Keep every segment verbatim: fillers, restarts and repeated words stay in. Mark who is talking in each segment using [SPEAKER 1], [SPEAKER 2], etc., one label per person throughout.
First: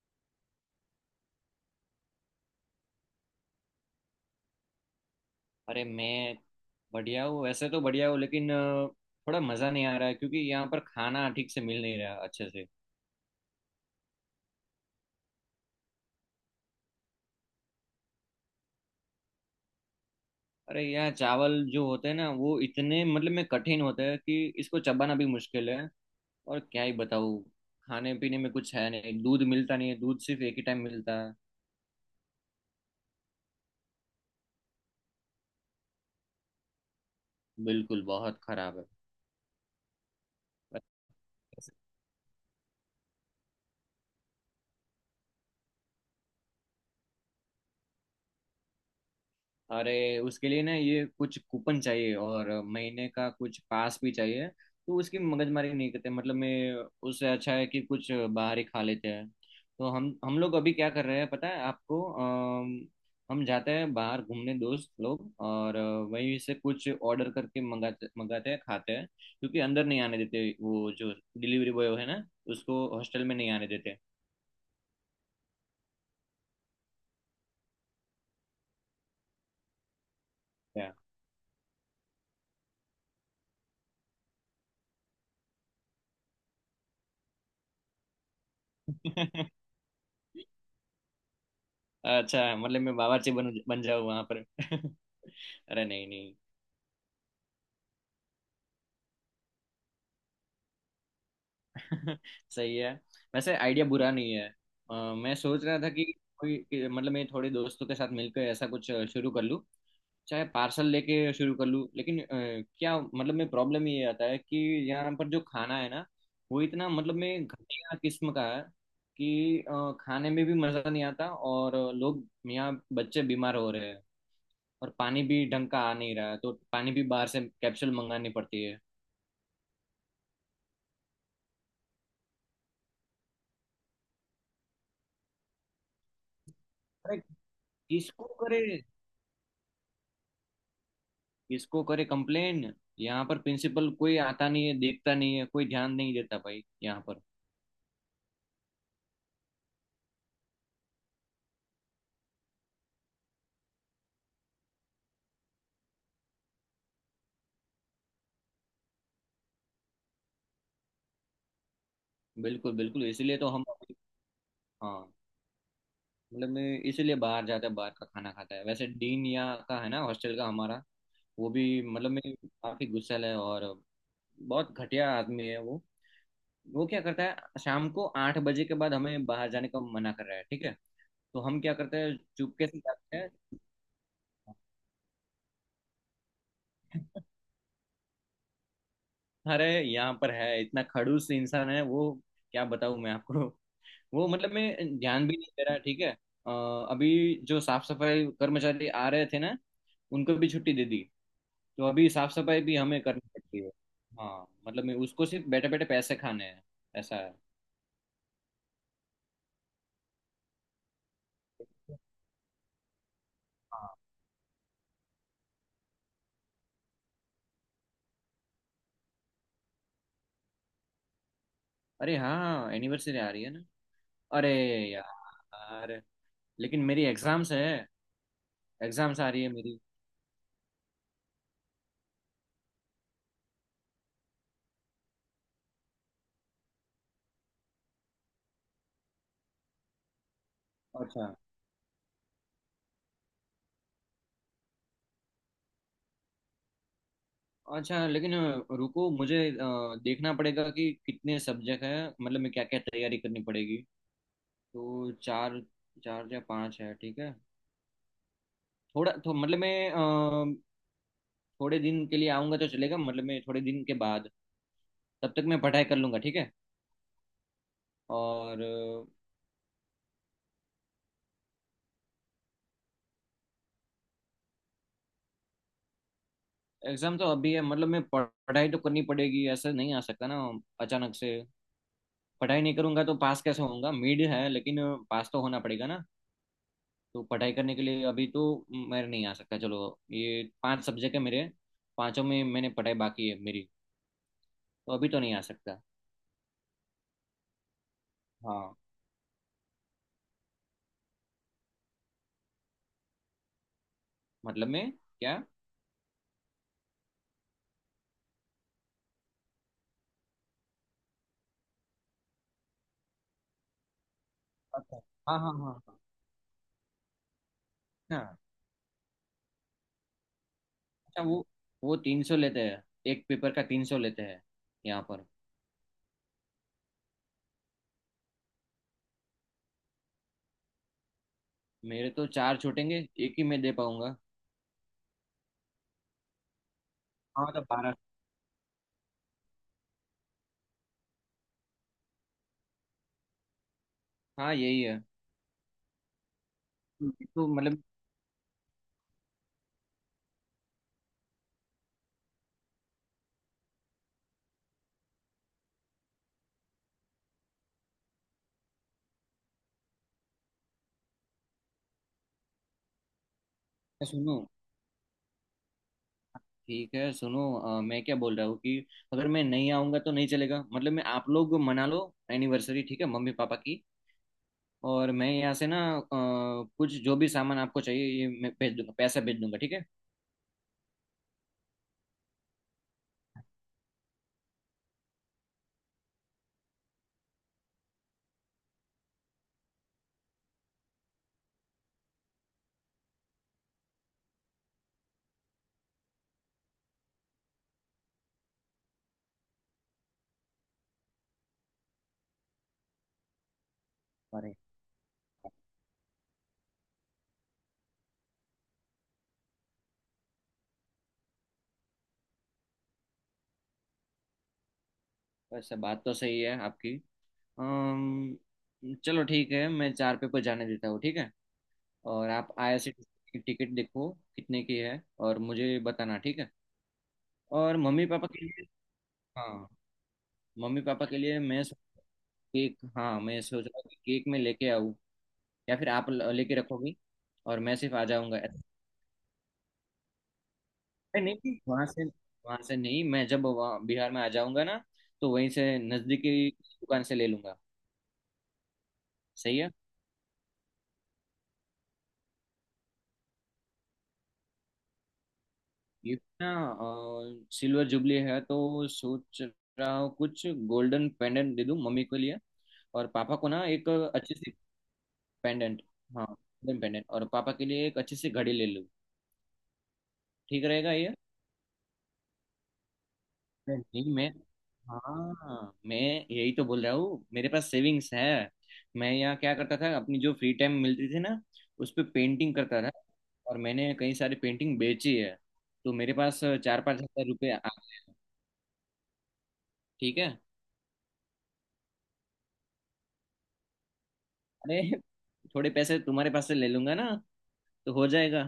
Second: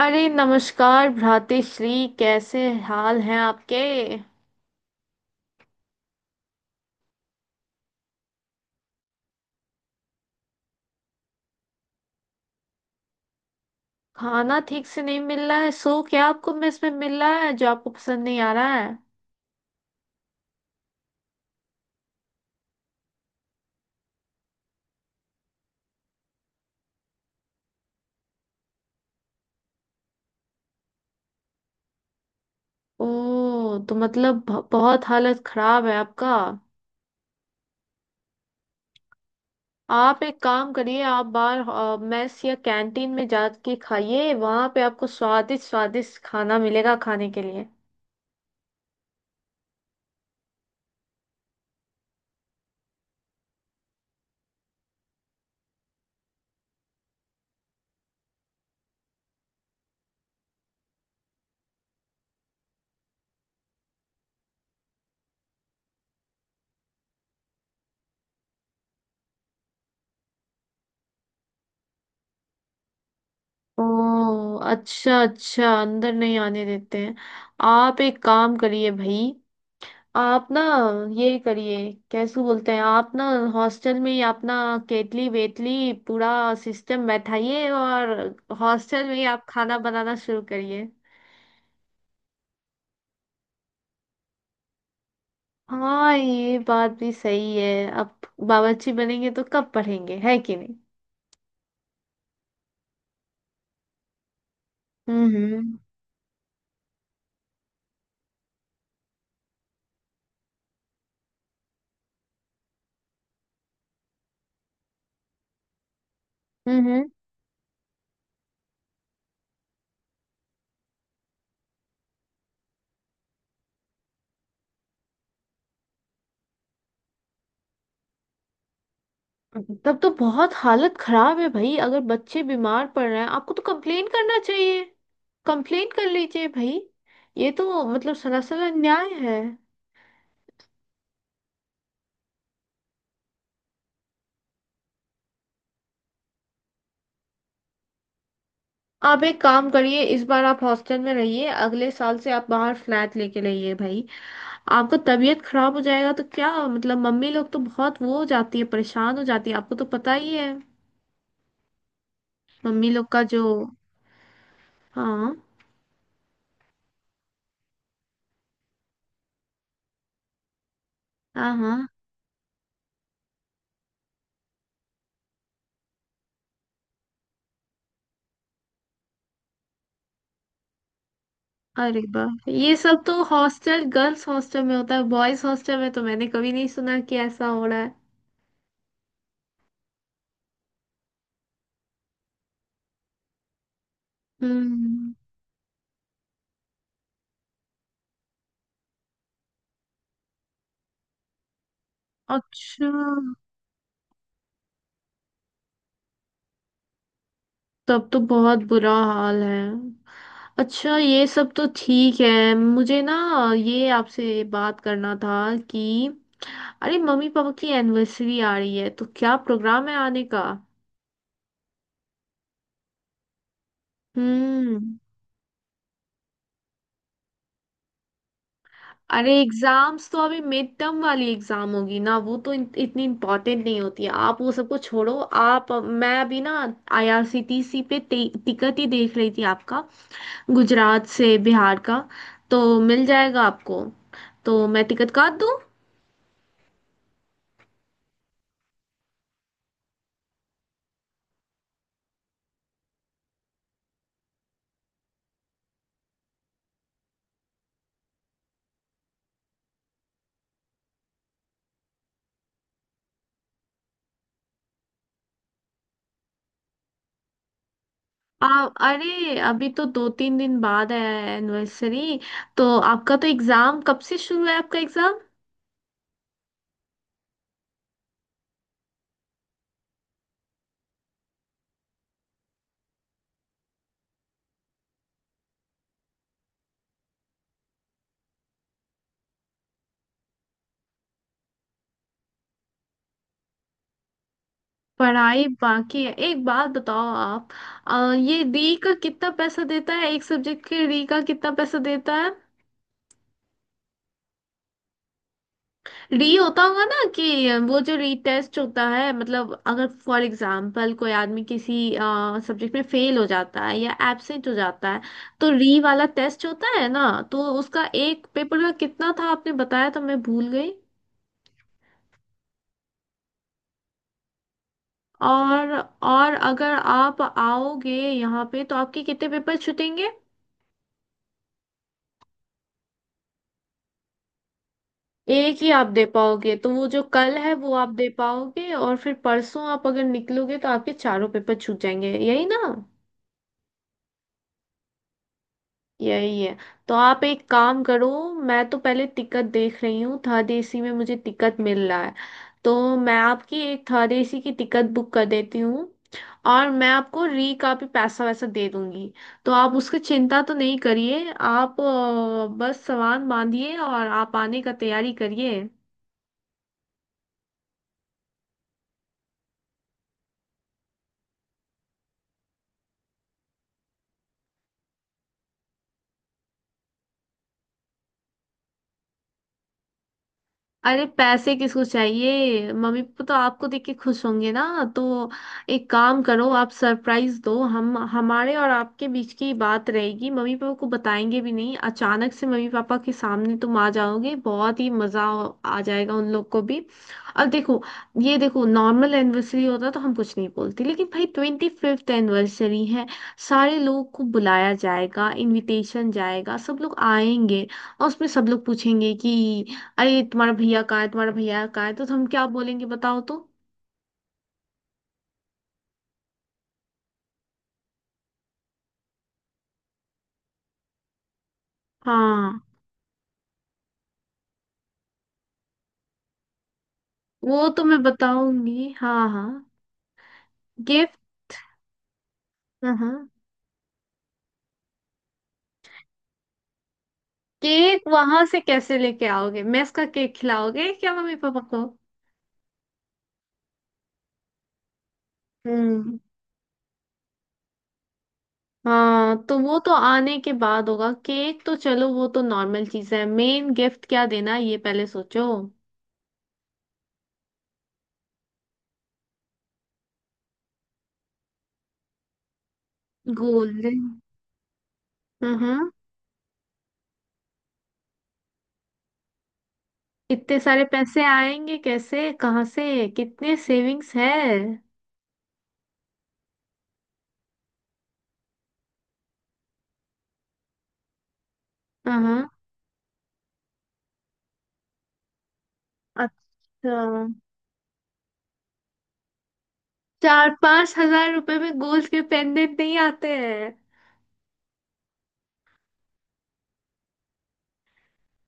[SPEAKER 1] अरे नमस्कार भ्रातेश्री, कैसे हाल हैं आपके?
[SPEAKER 2] अरे मैं बढ़िया हूँ। वैसे तो बढ़िया हूँ, लेकिन अ, थोड़ा मज़ा नहीं आ रहा है क्योंकि यहाँ पर खाना ठीक से मिल नहीं रहा, अच्छे से।
[SPEAKER 1] खाना ठीक से नहीं मिल रहा है? सो क्या आपको मेस में मिल रहा है जो आपको पसंद नहीं आ रहा है?
[SPEAKER 2] अरे यहाँ चावल जो होते हैं ना, वो इतने मतलब में कठिन होते हैं कि इसको चबाना भी मुश्किल है। और क्या ही बताऊँ। खाने पीने में कुछ है नहीं, दूध मिलता नहीं है, दूध सिर्फ एक ही टाइम मिलता है।
[SPEAKER 1] ओ तो मतलब ब- बहुत हालत खराब है आपका।
[SPEAKER 2] बिल्कुल बहुत खराब
[SPEAKER 1] आप एक काम करिए, आप बाहर
[SPEAKER 2] है।
[SPEAKER 1] अ, मेस या कैंटीन में जाके खाइए, वहां पे आपको स्वादिष्ट स्वादिष्ट खाना मिलेगा खाने के लिए।
[SPEAKER 2] अरे उसके लिए ना ये कुछ कूपन चाहिए और महीने का कुछ पास भी चाहिए, तो उसकी मगजमारी नहीं करते मतलब मैं। उससे अच्छा है कि कुछ बाहर ही खा लेते हैं। तो हम हम लोग अभी क्या कर रहे हैं पता है आपको, अम, हम जाते हैं बाहर घूमने दोस्त लोग और अ, वहीं से कुछ ऑर्डर करके मंगाते मंगाते हैं, खाते हैं, क्योंकि अंदर नहीं आने देते वो जो डिलीवरी बॉय है ना, उसको हॉस्टल में नहीं आने
[SPEAKER 1] ओ
[SPEAKER 2] देते।
[SPEAKER 1] अच्छा अच्छा, अंदर नहीं आने देते हैं। आप एक काम करिए भाई, आप ना, ये करिए, कैसे बोलते हैं आप ना, हॉस्टल में ही अपना केटली वेटली पूरा सिस्टम बैठाइए, और हॉस्टल में ही
[SPEAKER 2] क्या?
[SPEAKER 1] आप खाना बनाना शुरू करिए।
[SPEAKER 2] अच्छा, मतलब मैं बावर्ची बन बन जाऊँ वहां पर? अरे नहीं
[SPEAKER 1] हाँ
[SPEAKER 2] नहीं।
[SPEAKER 1] ये बात भी सही है अब। बावर्ची बनेंगे तो कब पढ़ेंगे, है कि नहीं।
[SPEAKER 2] सही है। वैसे आइडिया बुरा नहीं है। अ, मैं सोच
[SPEAKER 1] हम्म।
[SPEAKER 2] रहा था कि कोई कि- मतलब मैं थोड़े दोस्तों के साथ मिलकर ऐसा कुछ अ, शुरू कर लूँ, चाहे पार्सल लेके शुरू कर लूँ, लेकिन अ, क्या मतलब मैं प्रॉब्लम ये आता है कि यहाँ पर जो खाना है ना, वो इतना
[SPEAKER 1] हम्म।
[SPEAKER 2] मतलब मैं घटिया किस्म का है कि अ, खाने में भी मज़ा नहीं आता, और लोग यहाँ बच्चे बीमार हो रहे हैं और पानी भी ढंग का आ नहीं रहा है, तो पानी भी बाहर से कैप्सूल मंगानी पड़ती है।
[SPEAKER 1] तब तो बहुत हालत खराब है भाई, अगर बच्चे बीमार पड़ रहे हैं आपको तो कंप्लेन करना चाहिए। कंप्लेन कर लीजिए भाई।
[SPEAKER 2] अरे,
[SPEAKER 1] ये तो मतलब
[SPEAKER 2] किसको करे,
[SPEAKER 1] सरासर अन्याय है।
[SPEAKER 2] किसको करे कंप्लेन। यहाँ पर प्रिंसिपल कोई आता नहीं है, देखता नहीं है, कोई ध्यान नहीं देता भाई यहाँ पर।
[SPEAKER 1] आप एक काम करिए, इस बार आप हॉस्टल में रहिए, अगले साल से आप बाहर फ्लैट लेके रहिए भाई। आपको तबीयत खराब हो जाएगा तो क्या मतलब मम्मी लोग तो बहुत वो हो जाती है, परेशान हो जाती है, आपको तो पता ही है
[SPEAKER 2] बिल्कुल,
[SPEAKER 1] मम्मी लोग
[SPEAKER 2] बिल्कुल,
[SPEAKER 1] का
[SPEAKER 2] इसीलिए
[SPEAKER 1] जो।
[SPEAKER 2] तो हम। हाँ,
[SPEAKER 1] हाँ।
[SPEAKER 2] मतलब मैं इसीलिए बाहर जाता है, बाहर का खाना खाता है। वैसे डीन यहाँ का है ना हॉस्टल का हमारा, वो
[SPEAKER 1] हाँ।
[SPEAKER 2] भी
[SPEAKER 1] हाँ
[SPEAKER 2] मतलब मैं काफी गुस्सैल है, और बहुत घटिया आदमी है वो। वो क्या करता है शाम को आठ बजे के बाद हमें बाहर जाने का मना कर रहा है, ठीक है। तो हम क्या करते
[SPEAKER 1] अरे
[SPEAKER 2] हैं,
[SPEAKER 1] बाप रे,
[SPEAKER 2] चुपके
[SPEAKER 1] ये
[SPEAKER 2] से
[SPEAKER 1] सब तो
[SPEAKER 2] जाते हैं।
[SPEAKER 1] हॉस्टल, गर्ल्स हॉस्टल में होता है, बॉयज हॉस्टल में तो मैंने कभी नहीं सुना कि ऐसा हो रहा है।
[SPEAKER 2] अरे यहाँ पर है, इतना खड़ूस इंसान है वो, क्या बताऊँ मैं आपको। वो मतलब मैं
[SPEAKER 1] हम्म।
[SPEAKER 2] ध्यान भी नहीं दे रहा, ठीक है। अ, अभी जो साफ सफाई कर्मचारी आ रहे थे ना, उनको भी छुट्टी दे दी, तो अभी साफ सफाई भी
[SPEAKER 1] अच्छा
[SPEAKER 2] हमें करनी पड़ती है। हाँ, मतलब मैं उसको सिर्फ बैठे बैठे पैसे खाने हैं। ऐसा है।
[SPEAKER 1] तब तो बहुत बुरा हाल है। अच्छा ये सब तो ठीक है। मुझे ना ये
[SPEAKER 2] हाँ।
[SPEAKER 1] आपसे बात करना था कि, अरे मम्मी पापा की एनिवर्सरी आ रही है तो क्या प्रोग्राम है आने का?
[SPEAKER 2] अरे हाँ, एनिवर्सरी आ रही है ना। अरे
[SPEAKER 1] हम्म।
[SPEAKER 2] यार, लेकिन मेरी एग्जाम्स है, एग्जाम्स आ
[SPEAKER 1] अरे
[SPEAKER 2] रही है मेरी।
[SPEAKER 1] एग्जाम्स तो अभी मिड टर्म वाली एग्जाम होगी ना, वो तो इत- इतनी इम्पोर्टेंट नहीं होती है, आप वो सबको छोड़ो। आप, मैं अभी ना आईआरसीटीसी पे टिकट ही देख रही थी आपका, गुजरात
[SPEAKER 2] अच्छा,
[SPEAKER 1] से बिहार का। तो मिल जाएगा आपको। तो मैं टिकट काट दूँ?
[SPEAKER 2] अच्छा, लेकिन अ, रुको, मुझे अ, देखना पड़ेगा कि कितने सब्जेक्ट हैं मतलब मैं क्या क्या तैयारी करनी पड़ेगी। तो चार चार या पांच है, ठीक है। थोड़ा तो मतलब मैं अ, थोड़े दिन के लिए आऊँगा तो चलेगा, मतलब मैं थोड़े दिन के बाद, तब तक मैं पढ़ाई कर लूँगा, ठीक है।
[SPEAKER 1] आप
[SPEAKER 2] और
[SPEAKER 1] अरे अभी तो दो तीन दिन बाद है एनिवर्सरी, तो आपका तो एग्ज़ाम कब से शुरू है, आपका एग्ज़ाम?
[SPEAKER 2] एग्ज़ाम तो अभी है, मतलब मैं पढ़- पढ़ाई तो करनी पड़ेगी, ऐसा नहीं आ सकता ना, अचानक से। पढ़ाई नहीं करूँगा तो पास कैसे होऊंगा, मिड है लेकिन पास तो होना पड़ेगा ना। तो पढ़ाई करने के लिए अभी तो मैं नहीं आ सकता। चलो, ये पांच सब्जेक्ट है मेरे, पांचों में मैंने पढ़ाई बाकी है मेरी, तो अभी तो नहीं आ
[SPEAKER 1] पढ़ाई
[SPEAKER 2] सकता।
[SPEAKER 1] बाकी है। एक बात बताओ आप, अ, ये री
[SPEAKER 2] हाँ,
[SPEAKER 1] का कितना पैसा देता है, एक सब्जेक्ट के री का कितना पैसा देता है?
[SPEAKER 2] मतलब मैं क्या।
[SPEAKER 1] री होता होगा ना कि वो जो रीटेस्ट होता है, मतलब अगर फॉर एग्जांपल कोई आदमी किसी सब्जेक्ट में फेल हो जाता है या एब्सेंट हो जाता है,
[SPEAKER 2] अच्छा। हाँ,
[SPEAKER 1] तो
[SPEAKER 2] हाँ,
[SPEAKER 1] री
[SPEAKER 2] हाँ।
[SPEAKER 1] वाला टेस्ट होता है ना, तो उसका
[SPEAKER 2] हाँ।
[SPEAKER 1] एक
[SPEAKER 2] हाँ।
[SPEAKER 1] पेपर का कितना था आपने बताया, तो मैं भूल गई।
[SPEAKER 2] अच्छा, वो वो तीन सौ लेते हैं, एक पेपर का तीन सौ लेते हैं यहाँ पर।
[SPEAKER 1] और और अगर आप आओगे यहाँ पे तो आपके कितने पेपर छूटेंगे?
[SPEAKER 2] मेरे तो चार छूटेंगे, एक ही मैं दे पाऊंगा।
[SPEAKER 1] एक ही आप दे पाओगे, तो वो जो कल
[SPEAKER 2] हाँ,
[SPEAKER 1] है
[SPEAKER 2] मतलब
[SPEAKER 1] वो आप
[SPEAKER 2] बारह।
[SPEAKER 1] दे पाओगे, और फिर परसों आप अगर निकलोगे तो आपके चारों पेपर छूट जाएंगे, यही ना?
[SPEAKER 2] हाँ, यही है।
[SPEAKER 1] यही है। तो आप एक
[SPEAKER 2] तो
[SPEAKER 1] काम
[SPEAKER 2] मतलब
[SPEAKER 1] करो, मैं तो पहले टिकट देख रही हूँ, थर्ड एसी में मुझे टिकट मिल रहा है, तो मैं आपकी एक थर्ड एसी की टिकट बुक कर देती हूँ, और मैं आपको री का भी पैसा वैसा दे दूंगी, तो आप उसकी चिंता तो नहीं करिए, आप अ, बस सामान बांधिए और आप
[SPEAKER 2] सुनो,
[SPEAKER 1] आने का तैयारी करिए।
[SPEAKER 2] ठीक है, सुनो, अ, मैं क्या बोल रहा हूँ कि अगर मैं नहीं आऊंगा तो नहीं चलेगा, मतलब मैं आप लोग मना लो एनिवर्सरी, ठीक है, मम्मी पापा की। और मैं यहाँ से ना, अ, कुछ जो भी सामान आपको चाहिए, ये मैं भेज दूंगा, पैसा भेज दूंगा, ठीक है।
[SPEAKER 1] अरे पैसे किसको चाहिए, मम्मी पापा तो आपको देख के खुश होंगे ना, तो एक काम करो, आप सरप्राइज दो, हम हमारे और आपके बीच की बात रहेगी, मम्मी पापा को बताएंगे भी नहीं, अचानक से मम्मी पापा के सामने तुम आ जाओगे, बहुत ही मजा आ जाएगा उन लोग को भी। और देखो, ये देखो, नॉर्मल एनिवर्सरी होता तो हम कुछ नहीं बोलते, लेकिन भाई ट्वेंटी फिफ्थ एनिवर्सरी है, सारे लोग को
[SPEAKER 2] अरे,
[SPEAKER 1] बुलाया जाएगा, इनविटेशन जाएगा, सब लोग आएंगे, और उसमें सब लोग पूछेंगे कि अरे तुम्हारा भैया कहाँ है, तुम्हारा भैया कहाँ है, तो हम क्या बोलेंगे बताओ तो।
[SPEAKER 2] वैसे बात तो सही है आपकी। अम्म चलो, ठीक है, मैं चार पे पर जाने देता हूँ, ठीक है। और आप
[SPEAKER 1] हाँ।
[SPEAKER 2] आईआरसीटीसी की टिकट देखो कितने की है और मुझे बताना, ठीक है।
[SPEAKER 1] वो
[SPEAKER 2] और
[SPEAKER 1] तो मैं
[SPEAKER 2] मम्मी पापा के लिए,
[SPEAKER 1] बताऊंगी, हाँ हाँ।
[SPEAKER 2] हाँ, मम्मी पापा
[SPEAKER 1] गिफ्ट।
[SPEAKER 2] के लिए मैं सो- केक,
[SPEAKER 1] हाँ हाँ।
[SPEAKER 2] हाँ, मैं सोच रहा हूँ कि केक में लेके आऊँ, या फिर आप ल- लेके रखोगी और मैं सिर्फ आ
[SPEAKER 1] केक
[SPEAKER 2] जाऊँगा।
[SPEAKER 1] वहां से कैसे लेके आओगे, मेस का केक खिलाओगे क्या
[SPEAKER 2] नहीं, नहीं,
[SPEAKER 1] मम्मी
[SPEAKER 2] नहीं,
[SPEAKER 1] पापा को?
[SPEAKER 2] वहां से, वहां से नहीं, मैं जब वहाँ बिहार में आ जाऊंगा ना, तो वहीं से
[SPEAKER 1] हम्म।
[SPEAKER 2] नजदीकी दुकान से ले लूंगा।
[SPEAKER 1] हाँ
[SPEAKER 2] सही
[SPEAKER 1] तो
[SPEAKER 2] है।
[SPEAKER 1] वो तो आने के बाद होगा केक, तो चलो वो तो नॉर्मल चीज है, मेन गिफ्ट क्या देना है, ये पहले सोचो।
[SPEAKER 2] ये ना अ, सिल्वर जुबली है, तो सोच रहा हूँ कुछ गोल्डन पेंडेंट दे दूं मम्मी के लिए, और पापा को ना
[SPEAKER 1] गोल्ड।
[SPEAKER 2] एक अच्छी सी
[SPEAKER 1] हाँ
[SPEAKER 2] पेंडेंट।
[SPEAKER 1] हाँ।
[SPEAKER 2] हाँ, गोल्डन पेंडेंट, और पापा के लिए एक अच्छी सी घड़ी ले लूं।
[SPEAKER 1] इतने
[SPEAKER 2] ठीक
[SPEAKER 1] सारे
[SPEAKER 2] रहेगा ये?
[SPEAKER 1] पैसे आएंगे कैसे, कहाँ से, कितने सेविंग्स
[SPEAKER 2] नहीं, मैं,
[SPEAKER 1] है?
[SPEAKER 2] हाँ, मैं यही तो बोल रहा हूँ, मेरे पास सेविंग्स है। मैं यहाँ क्या करता था, अपनी जो फ्री टाइम मिलती थी ना, उस पे
[SPEAKER 1] हाँ हाँ।
[SPEAKER 2] पेंटिंग करता था, और मैंने कई सारी पेंटिंग बेची है, तो मेरे पास चार
[SPEAKER 1] अच्छा।
[SPEAKER 2] पाँच हजार रुपये आ- ठीक है।
[SPEAKER 1] चार पांच हज़ार रुपए में गोल्ड के पेंडेंट नहीं आते हैं।
[SPEAKER 2] अरे, थोड़े पैसे तुम्हारे पास से ले लूंगा ना, तो हो जाएगा,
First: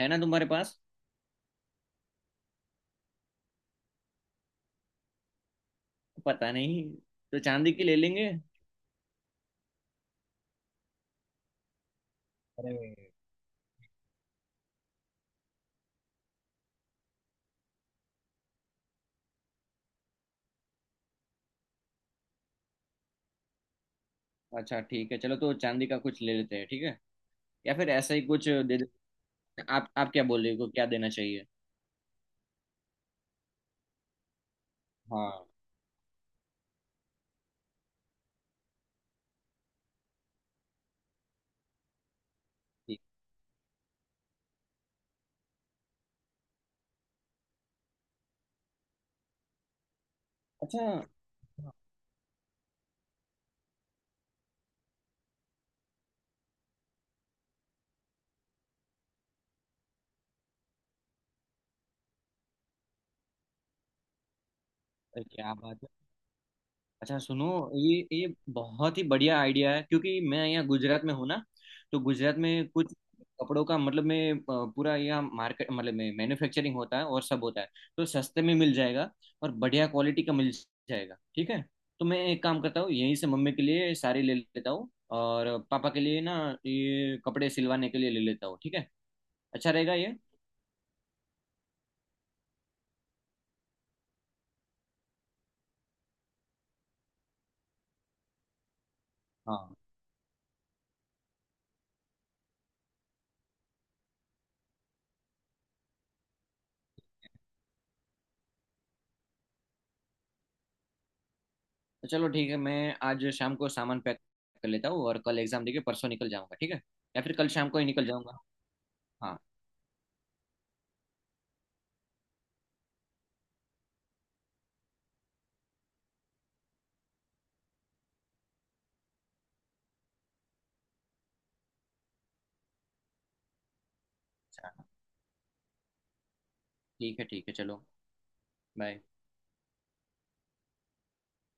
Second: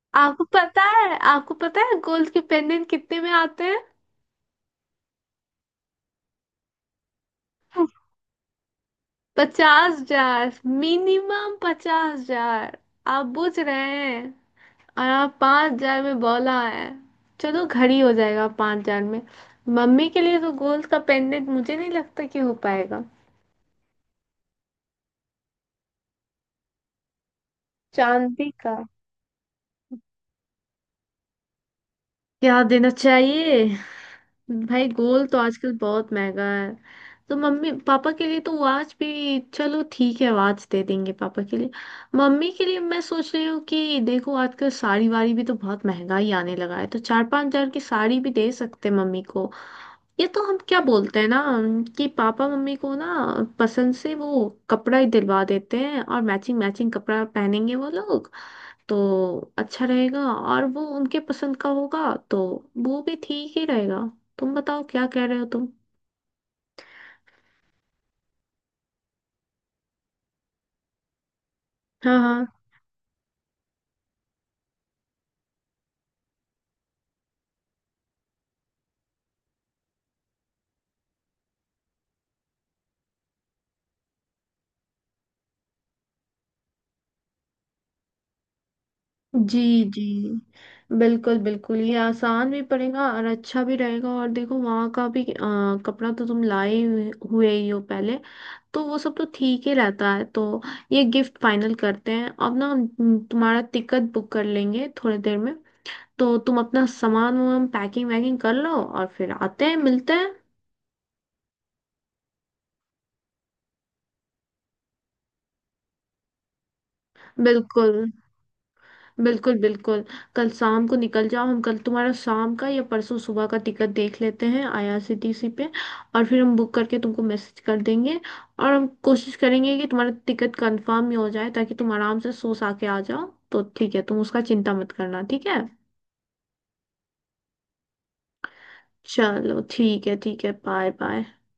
[SPEAKER 2] है ना
[SPEAKER 1] आपको
[SPEAKER 2] तुम्हारे पास?
[SPEAKER 1] पता है, आपको पता है गोल्ड के पेंडेंट कितने में आते हैं?
[SPEAKER 2] पता नहीं। तो चांदी की ले लेंगे।
[SPEAKER 1] पचास हज़ार। मिनिमम पचास हज़ार।
[SPEAKER 2] अरे
[SPEAKER 1] आप बुझ रहे हैं। और आप पाँच हज़ार में बोला है। चलो घड़ी हो जाएगा पाँच हज़ार में। मम्मी के लिए तो गोल्ड का पेंडेंट मुझे नहीं लगता कि हो पाएगा।
[SPEAKER 2] अच्छा, ठीक है, चलो तो चांदी का कुछ ले लेते हैं, ठीक है, या फिर ऐसा ही कुछ
[SPEAKER 1] चांदी का
[SPEAKER 2] दे दे। आप आप क्या बोल रहे हो, क्या देना चाहिए?
[SPEAKER 1] क्या देना चाहिए? भाई गोल तो
[SPEAKER 2] हाँ।
[SPEAKER 1] आजकल बहुत महंगा है। तो मम्मी पापा के लिए तो वाच भी चलो ठीक है, वाच दे देंगे पापा के लिए। मम्मी के लिए
[SPEAKER 2] ठीक।
[SPEAKER 1] मैं सोच रही हूँ कि देखो आजकल साड़ी वाड़ी भी तो बहुत महंगा ही आने लगा है, तो चार पाँच हज़ार की साड़ी भी दे सकते हैं मम्मी को। ये तो हम क्या
[SPEAKER 2] अच्छा।
[SPEAKER 1] बोलते हैं ना कि पापा मम्मी को ना पसंद से वो कपड़ा ही दिलवा देते हैं, और मैचिंग मैचिंग कपड़ा पहनेंगे वो लोग, तो अच्छा रहेगा, और वो उनके पसंद का होगा तो वो भी ठीक ही रहेगा। तुम बताओ क्या
[SPEAKER 2] अरे
[SPEAKER 1] कह रहे हो
[SPEAKER 2] क्या
[SPEAKER 1] तुम।
[SPEAKER 2] बात है। अच्छा सुनो, ये ये बहुत ही बढ़िया आइडिया है, क्योंकि मैं यहाँ गुजरात में हूँ ना, तो
[SPEAKER 1] हाँ
[SPEAKER 2] गुजरात
[SPEAKER 1] हाँ।
[SPEAKER 2] में कुछ कपड़ों का मतलब में अ, पूरा यहाँ मार्केट मतलब में मैन्युफैक्चरिंग होता है और सब होता है, तो सस्ते में मिल जाएगा, और बढ़िया क्वालिटी का मिल जाएगा, ठीक है। तो मैं एक काम करता हूँ, यहीं से मम्मी के लिए साड़ी ले लेता हूँ, और पापा के लिए ना ये कपड़े सिलवाने के लिए ले लेता हूँ, ठीक है।
[SPEAKER 1] जी।
[SPEAKER 2] अच्छा रहेगा
[SPEAKER 1] जी
[SPEAKER 2] ये।
[SPEAKER 1] बिल्कुल बिल्कुल, ये आसान भी पड़ेगा और अच्छा भी रहेगा, और देखो वहाँ का भी आ, कपड़ा तो तुम लाए हुए हुए ही हो पहले, तो वो सब तो ठीक ही
[SPEAKER 2] हाँ,
[SPEAKER 1] रहता है तो ये गिफ्ट फाइनल करते हैं अब ना हम। हम्म, तुम्हारा टिकट बुक कर लेंगे थोड़ी देर में, तो तुम अपना सामान वामान पैकिंग वैकिंग कर लो, और फिर आते हैं मिलते हैं।
[SPEAKER 2] तो चलो, ठीक है, मैं आज शाम को सामान पैक कर लेता हूँ और कल एग्जाम देके परसों निकल जाऊंगा, ठीक है, या फिर कल शाम को ही
[SPEAKER 1] बिल्कुल।
[SPEAKER 2] निकल जाऊंगा। हाँ।
[SPEAKER 1] बिल्कुल बिल्कुल। कल शाम को निकल जाओ, हम कल तुम्हारा शाम का या परसों सुबह का टिकट देख लेते हैं आईआरसीटीसी पे, और फिर हम बुक करके तुमको मैसेज कर देंगे, और हम कोशिश करेंगे कि तुम्हारा टिकट कंफर्म ही हो जाए ताकि तुम आराम से सो सा के आ जाओ। तो ठीक है, तुम उसका
[SPEAKER 2] अच्छा,
[SPEAKER 1] चिंता
[SPEAKER 2] हाँ,
[SPEAKER 1] मत करना ठीक है।
[SPEAKER 2] ठीक है, ठीक है, चलो, बाय।
[SPEAKER 1] चलो ठीक है, ठीक है, बाय बाय।